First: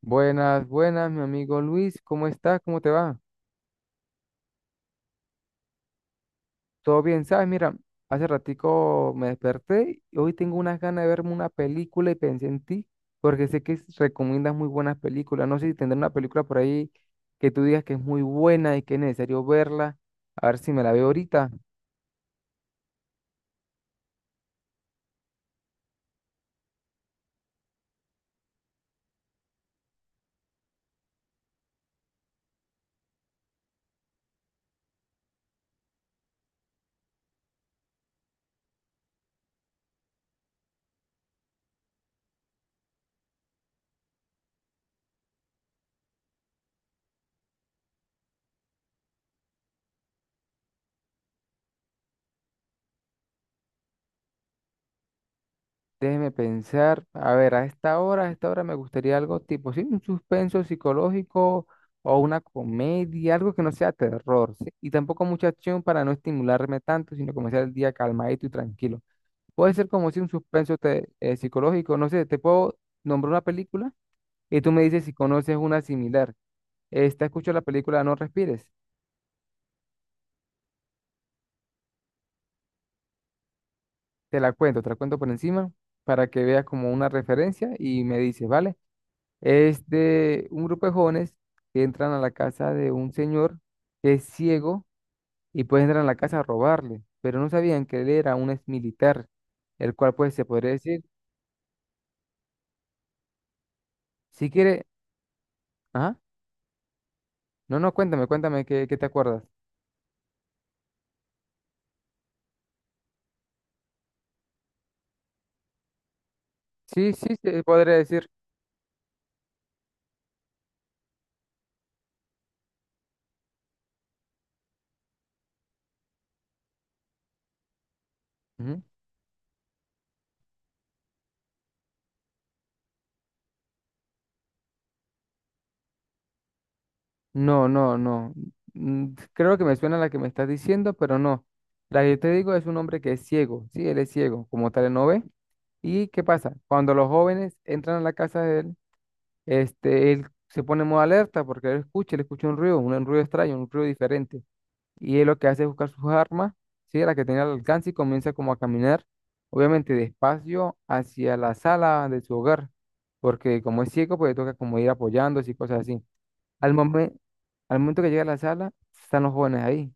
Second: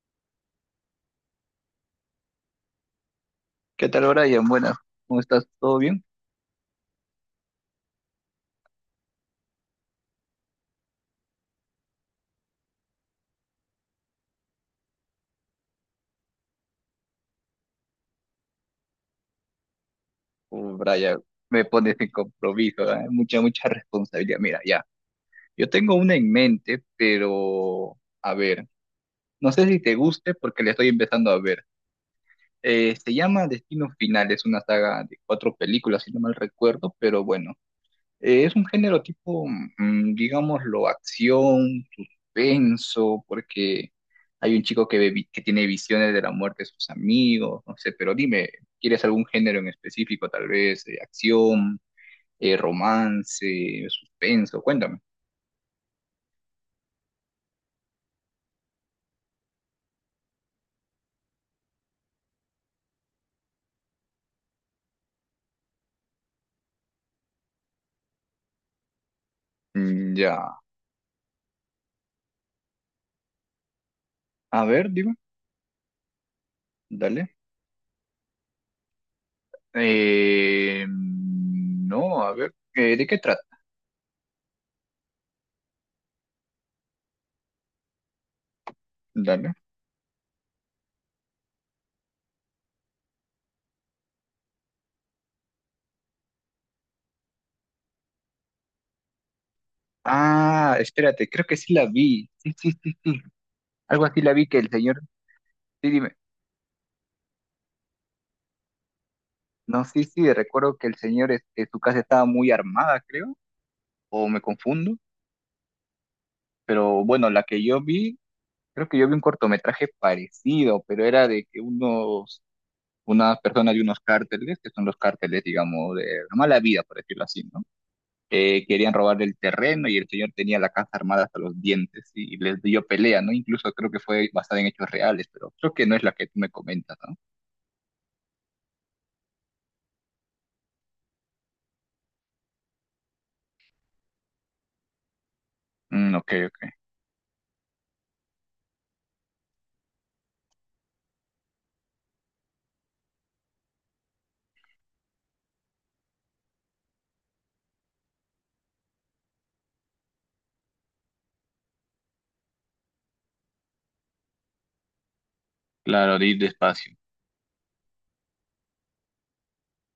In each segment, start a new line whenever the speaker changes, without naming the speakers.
Buenas, buenas, mi amigo Luis, ¿cómo estás? ¿Cómo te va?
¿Qué tal, Brian? Buenas, ¿cómo estás? ¿Todo bien?
¿Todo bien? ¿Sabes? Mira, hace ratico me desperté y hoy tengo unas ganas de verme una película y pensé en ti, porque sé que recomiendas muy buenas películas. No sé si tendrá una película por ahí que tú digas que es muy buena y que es necesario verla. A ver si me la veo
Brian,
ahorita.
me pones en compromiso, ¿eh? Mucha, mucha responsabilidad. Mira, ya, yo tengo una en mente, pero a ver, no sé si te guste porque la estoy empezando a ver. Se llama Destino Final, es una saga de cuatro películas, si no mal recuerdo, pero bueno, es un género tipo, digámoslo, acción, suspenso, porque hay un chico que, que tiene visiones de la muerte de sus amigos, no sé, pero dime, ¿quieres algún género en específico? Tal vez acción, romance, suspenso, cuéntame.
Déjeme pensar, a ver, a esta hora me gustaría algo tipo, sí, un suspenso psicológico o una comedia, algo que no sea terror, ¿sí? Y tampoco mucha acción para no estimularme tanto, sino comenzar el día calmadito y tranquilo. Puede ser como
Mm,
si un
ya,
suspenso psicológico, no sé, te puedo nombrar una película y
a
tú me
ver,
dices si
dime,
conoces una similar. Esta,
dale.
escucho la película No Respires,
No, a ver, ¿de qué trata?
te la cuento por encima para que veas como una referencia y me dices, ¿vale?
Dale.
Es de un grupo de jóvenes que entran a la casa de un señor que es ciego y pues entran a la casa a robarle, pero no sabían que él era un ex militar, el cual pues se podría
Ah,
decir,
espérate, creo que sí la vi. Sí, algo así la vi
si
que el
quiere,
señor... Sí, dime.
ajá, no, no, cuéntame, cuéntame, ¿qué, qué te acuerdas?
No, sí, sí, recuerdo que el señor, este, su casa estaba muy armada, creo, o me confundo, pero
Sí,
bueno,
sí,
la que
se
yo
podría
vi,
decir.
creo que yo vi un cortometraje parecido, pero era de que unos, unas personas de unos cárteles, que son los cárteles, digamos, de la mala vida, por decirlo así, ¿no?
Ujú.
Querían robar el terreno y el señor tenía la casa armada hasta los dientes y les dio pelea, ¿no? Incluso creo que fue basada en hechos reales, pero creo que no es la que tú me comentas, ¿no?
No, no, no. Mm, creo que me suena la que me estás diciendo, pero no. La que yo te digo es un hombre que es ciego, sí, él es ciego, como tal él no ve. ¿Y
Mm,
qué
ok,
pasa?
ok.
Cuando los jóvenes entran a la casa de él, este, él se pone en modo alerta porque él escucha un ruido extraño, un ruido diferente. Y él lo que hace es buscar sus armas, ¿sí? La que tenía al alcance y comienza como a caminar, obviamente despacio, hacia la sala de su hogar. Porque como es ciego, pues le toca como ir apoyándose y cosas así.
Claro, de ir
Al
despacio.
momento al momento que llega a la sala, están los jóvenes ahí.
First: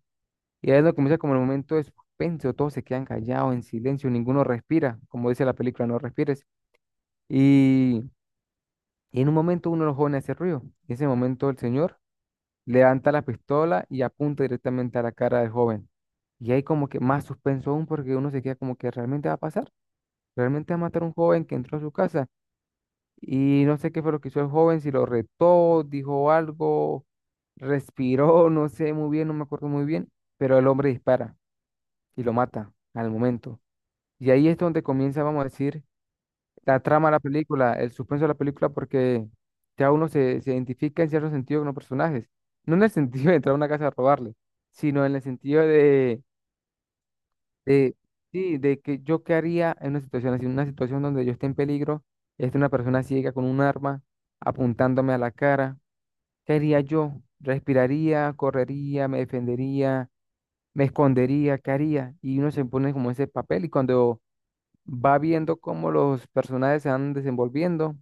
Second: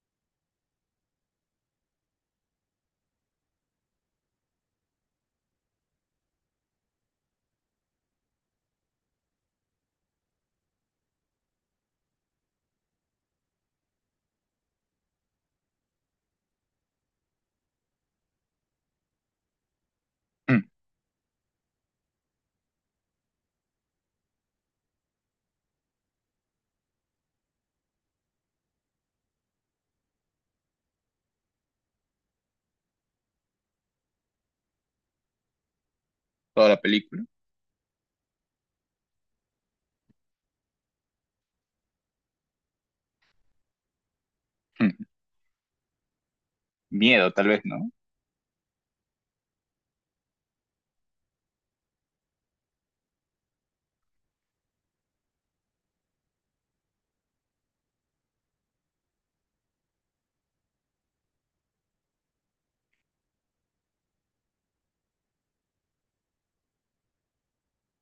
Y ahí es donde comienza como el momento de suspenso, todos se quedan callados, en silencio, ninguno respira, como dice la película, no respires. Y y en un momento uno de los jóvenes hace ruido. En ese momento el señor levanta la pistola y apunta directamente a la cara del joven. Y hay como que más suspenso aún porque uno se queda como que realmente va a pasar.
Mm.
Realmente va a matar a un joven que entró a su casa. Y no sé qué fue lo que hizo el joven, si lo retó, dijo algo, respiró, no sé muy bien, no me acuerdo muy bien. Pero el hombre dispara y lo mata al momento. Y ahí es donde comienza, vamos a decir,
Toda la
la trama de la
película.
película, el suspenso de la película, porque ya se identifica en cierto sentido con los personajes. No en el sentido de entrar a una casa a robarle, sino
Mm,
en el sentido de,
miedo, tal vez, ¿no?
de, sí, de que yo qué haría en una situación así, en una situación donde yo esté en peligro, esté una persona ciega con un arma apuntándome a la cara. ¿Qué haría yo? ¿Respiraría, correría, me defendería, me escondería? ¿Qué haría? Y uno se pone como ese papel y cuando va viendo cómo los personajes se van desenvolviendo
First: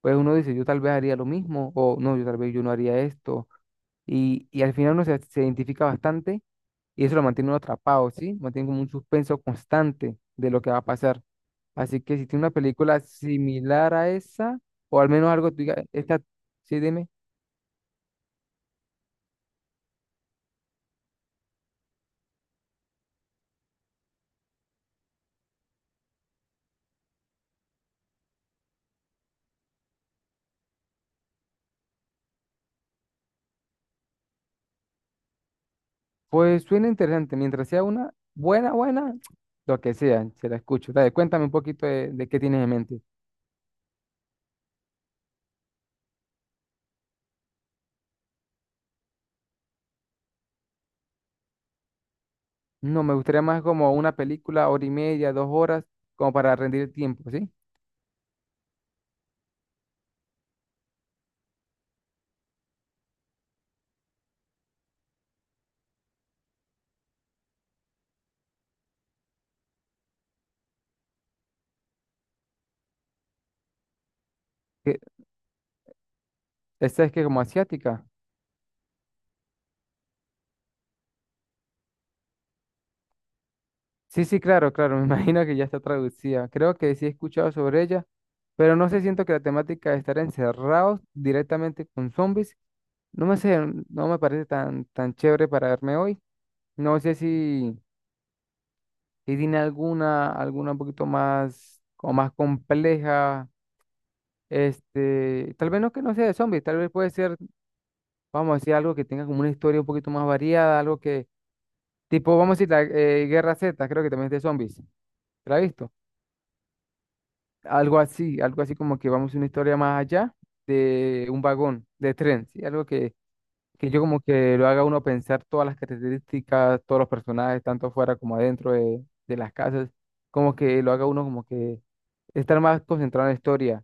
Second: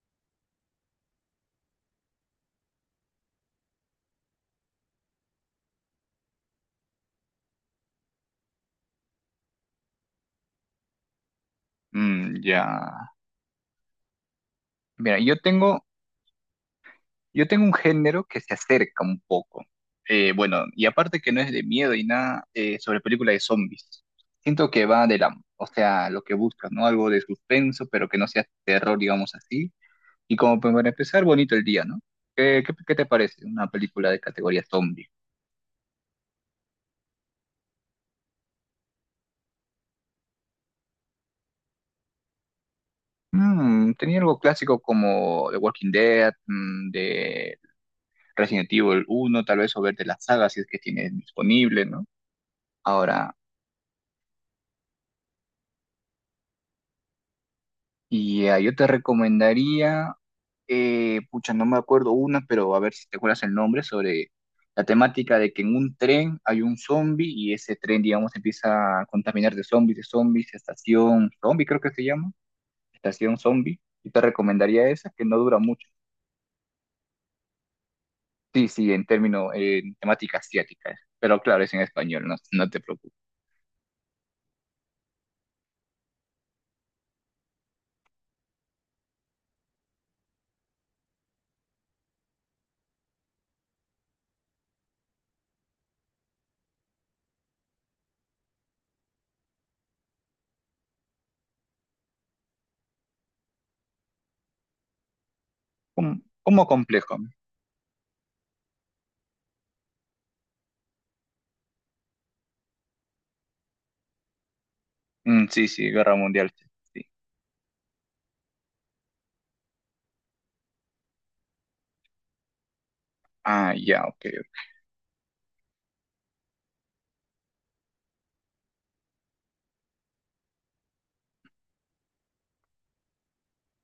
pues uno dice, yo tal vez haría lo mismo, o no, yo tal vez yo no haría esto. Y al final se identifica bastante y eso lo mantiene uno atrapado, ¿sí? Mantiene como un suspenso constante de lo que va a pasar. Así que si
Mm,
tiene una
ya.
película similar a esa, o al
Mira,
menos algo, que tú digas, esta, sí, dime,
yo tengo un género que se acerca un poco. Bueno, y aparte que no es de miedo y nada, sobre película de zombies. Siento que va de la, o sea, lo que buscas, ¿no? Algo de suspenso, pero que no sea terror, digamos así. Y como pues, para empezar, bonito el día, ¿no? ¿Qué, qué, qué te parece una película de categoría zombie?
pues suena interesante, mientras sea una buena, buena, lo que sea, se la escucho. Dale, cuéntame un poquito de qué tienes en mente.
Mm, tenía algo clásico como The Walking Dead, mm, de Resident Evil uno tal vez, o ver de las sagas si es que tienes disponible, ¿no?
No, me
Ahora,
gustaría más como una película, hora y media, dos horas, como para rendir el tiempo, ¿sí?
y yo te recomendaría, pucha, no me acuerdo una, pero a ver si te acuerdas el nombre, sobre la temática de que en un tren hay un zombie y ese tren, digamos, empieza a contaminar de zombies, estación zombie, creo que se llama, estación zombie. Yo te recomendaría esa, que no dura mucho.
Esta es que como asiática.
Sí, sí, en términos, en temática asiática, es. Pero claro, es en español, no, no te preocupes.
Sí, sí, claro, claro, me imagino que ya está traducida. Creo que sí he escuchado sobre ella, pero no sé, siento que la temática de estar encerrados directamente con zombies, no me sé, no me parece tan, tan chévere para verme hoy. No sé si, si tiene alguna, alguna un poquito más, como más compleja, este, tal vez no que no
cómo
sea de zombies,
cómo
tal vez puede
complejo.
ser, vamos a decir, algo que tenga como una historia un poquito más variada, algo que, tipo, vamos a decir, la Guerra Z, creo que también es de zombies.
Mm,
¿La has
sí, sí,
visto?
Guerra Mundial. Sí.
Algo así como que vamos a una historia más allá de un vagón de tren, ¿sí? Algo
Ah,
que yo
ya,
como
ok,
que
ok.
lo haga uno pensar todas las características, todos los personajes, tanto afuera como adentro de las casas, como que lo haga uno como que estar más concentrado en la historia.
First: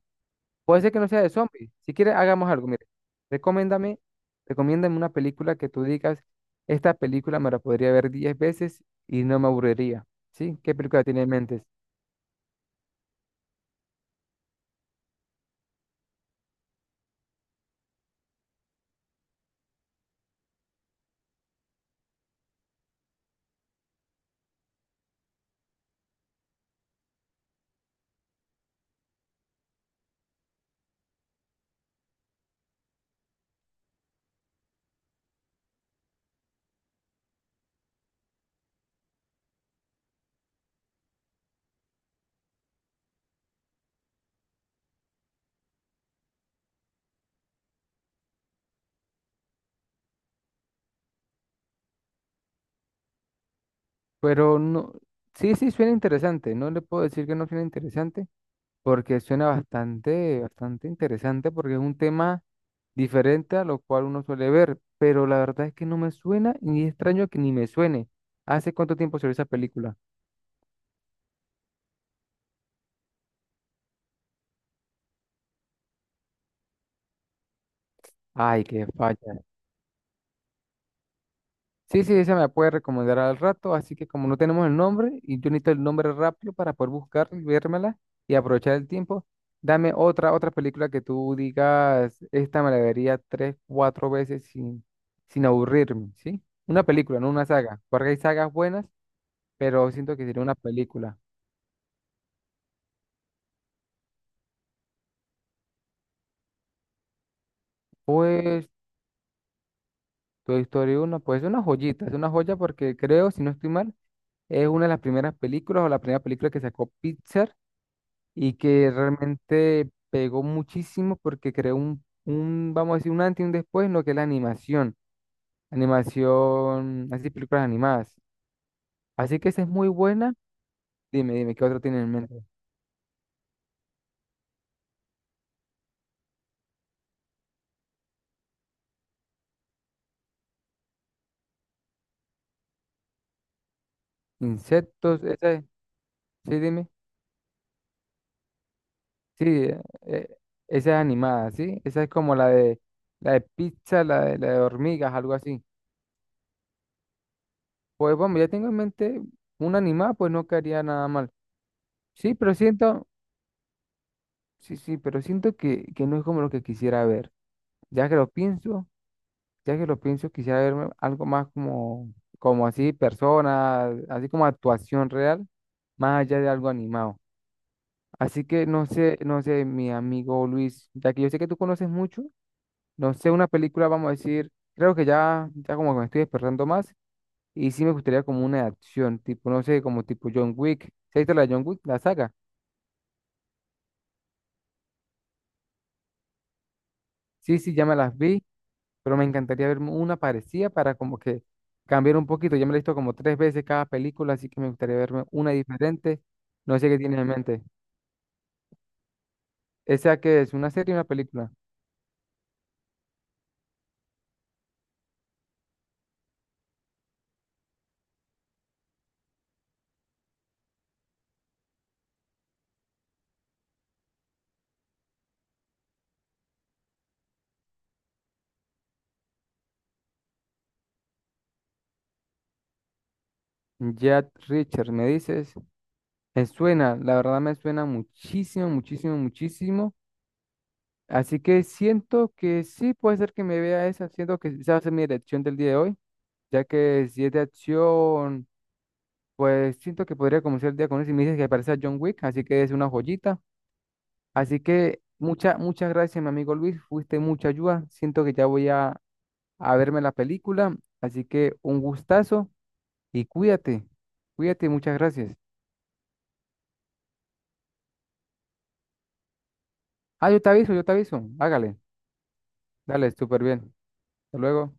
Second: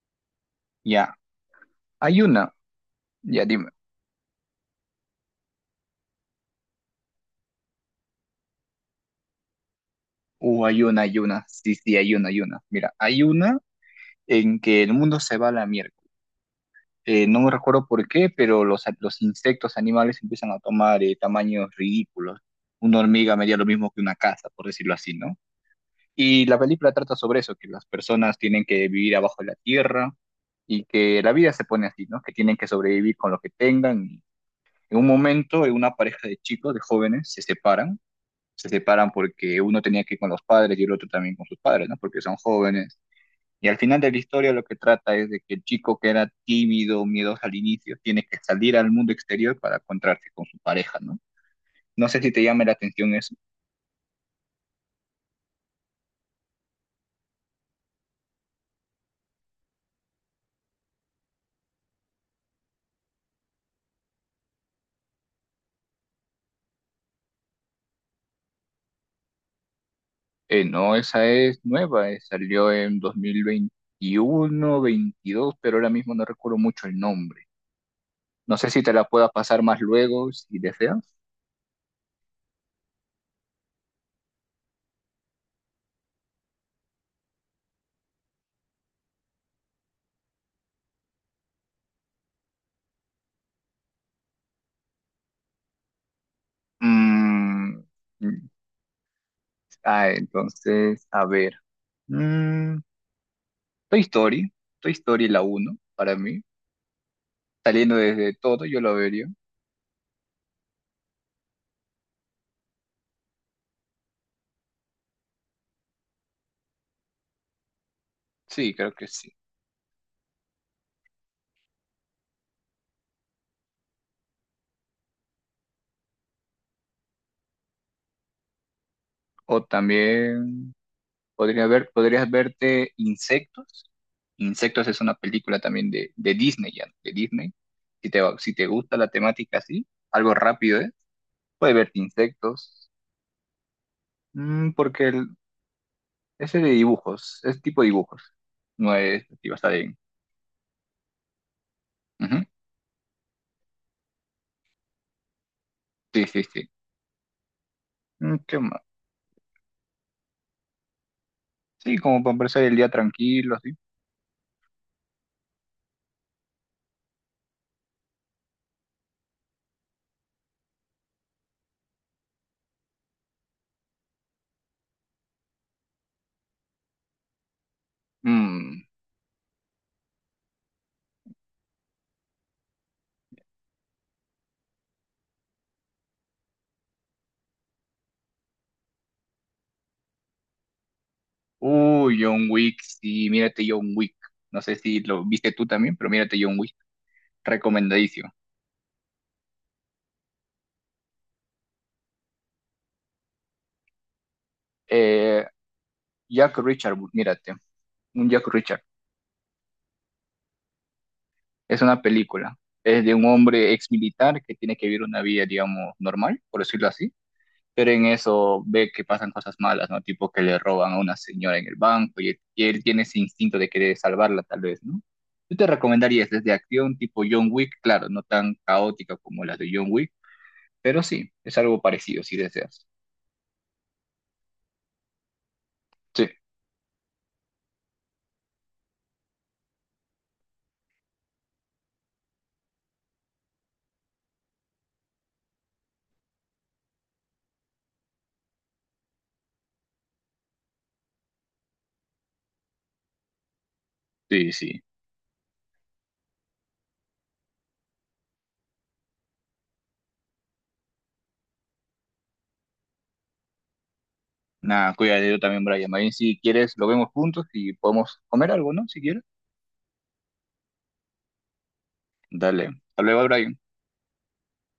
Puede ser que no
Ya,
sea de zombies, si quieres
hay
hagamos
una,
algo, mire,
ya dime.
recomiéndame, recomiéndame una película que tú digas, esta película me la podría ver 10 veces y no me aburriría, ¿sí? ¿Qué
Hay una,
película
hay
tiene en
una.
mente?
Sí, sí, hay una, hay una. Mira, hay una en que el mundo se va a la mierda. No me recuerdo por qué, pero los, los insectos animales empiezan a tomar tamaños ridículos. Una hormiga medía lo mismo que una casa, por decirlo así, ¿no? Y la película trata sobre eso, que las personas tienen que vivir abajo de la tierra y que la vida se pone así, ¿no? Que tienen que sobrevivir con lo que tengan. En un momento, una pareja de chicos, de jóvenes, se separan porque uno tenía que ir con los padres y el otro también con sus padres, ¿no? Porque son jóvenes. Y al final de la historia lo que trata es de que el chico que era tímido, miedoso al inicio, tiene que salir al mundo exterior para encontrarse con su pareja, ¿no? No sé si te llama la atención eso.
Pero no, sí, sí suena interesante. No le puedo decir que no suena interesante, porque suena bastante, bastante interesante, porque es un tema diferente a lo cual uno suele ver. Pero la verdad es que no me suena y es extraño que ni me suene. ¿Hace cuánto tiempo salió esa película?
No, esa es nueva, salió en 2021, 22, pero ahora mismo no recuerdo mucho el nombre. No
Ay,
sé si
qué
te la pueda
falla.
pasar más luego, si deseas.
Sí, sí, esa me la puede recomendar al rato, así que como no tenemos el nombre y yo necesito el nombre rápido para poder buscarla y vérmela y aprovechar el tiempo, dame otra, otra película que tú digas, esta me la vería tres, cuatro veces sin, sin aburrirme, ¿sí? Una película, no una saga,
Mm,
porque hay
mm,
sagas buenas, pero
ah,
siento que sería una
entonces,
película.
a ver. Mm, Toy Story, Toy Story la uno, para mí, saliendo desde todo
Pues
yo lo vería.
Toy Story uno, pues es una joyita, es una joya porque creo, si no estoy mal, es una de las primeras películas o la primera película que sacó Pixar y
Sí,
que
creo que sí.
realmente pegó muchísimo porque creó un, vamos a decir, un antes y un después en lo que es la animación, animación, así películas animadas. Así que esa
O
es muy buena.
también
Dime, dime, ¿qué otro tiene en
podrías
mente?
verte Insectos. Insectos es una película también de Disney, ya, de Disney. Si te, si te gusta la temática así, algo rápido, ¿eh? Puedes verte Insectos. Porque
Insectos,
el,
esa es,
ese
sí,
de
dime,
dibujos, es tipo dibujos, no es,
sí,
está bien.
esa es animada, ¿sí? Esa es como
Ujú.
la de pizza, la de hormigas, algo así.
Sí, sí, sí.
Pues
Mm,
bueno, ya
¿qué
tengo en
más?
mente una animada, pues no quedaría nada mal.
Sí, como para
Sí, pero
empezar el día
siento,
tranquilo, así.
sí, sí, pero siento que no es como lo que quisiera ver. Ya que lo pienso, ya que lo pienso, quisiera verme algo más como, como así, persona, así como actuación real, más allá de algo animado. Así que
Mm.
no sé, no sé, mi amigo Luis, ya que yo sé que tú conoces mucho, no sé, una película, vamos a decir, creo que ya, ya como que me estoy despertando más, y sí me gustaría como una de acción, tipo, no sé, como tipo John Wick. ¿Se ha visto la de John Wick, la
Uy,
saga?
John Wick, sí, mírate John Wick. No sé si lo viste tú también, pero mírate John Wick.
Sí, sí, ya me las
Recomendadísimo.
vi pero me encantaría ver una parecida para como que cambiar un poquito. Ya me la he visto como tres veces cada película, así que me gustaría verme
Eh,
una diferente.
Jack
No sé
Richard,
qué tienes en
mírate.
mente.
Un Jack Richard.
¿Esa qué es? ¿Una serie o una película?
Es una película. Es de un hombre ex militar que tiene que vivir una vida, digamos, normal, por decirlo así. Pero en eso ve que pasan cosas malas, ¿no? Tipo que le roban a una señora en el banco y él tiene ese instinto de querer salvarla, tal vez, ¿no? Yo te recomendaría, es de acción tipo John Wick, claro, no tan caótica como las de John Wick. Pero sí, es algo parecido si deseas.
Jack Richard, me dices.
Sí,
Me suena, la verdad me suena muchísimo, muchísimo, muchísimo. Así que siento que sí puede ser que me vea esa, siento que esa va a ser mi elección del día de hoy, ya que si es de acción, pues siento que podría comenzar el día con eso. Y me dices que parece a John Wick, así que es una joyita.
sí,
Así
sí.
que muchas, muchas gracias, mi amigo Luis. Fuiste mucha ayuda. Siento que ya voy a verme la película. Así que un gustazo y cuídate. Cuídate, muchas
Nada, cuídate
gracias.
yo también, Brian. Ahí si quieres, lo vemos juntos y podemos comer algo, ¿no? Si quieres.
Ah, yo te aviso, yo te aviso. Hágale.
Dale. Hasta
Dale,
luego,
súper
Brian.
bien. Hasta luego.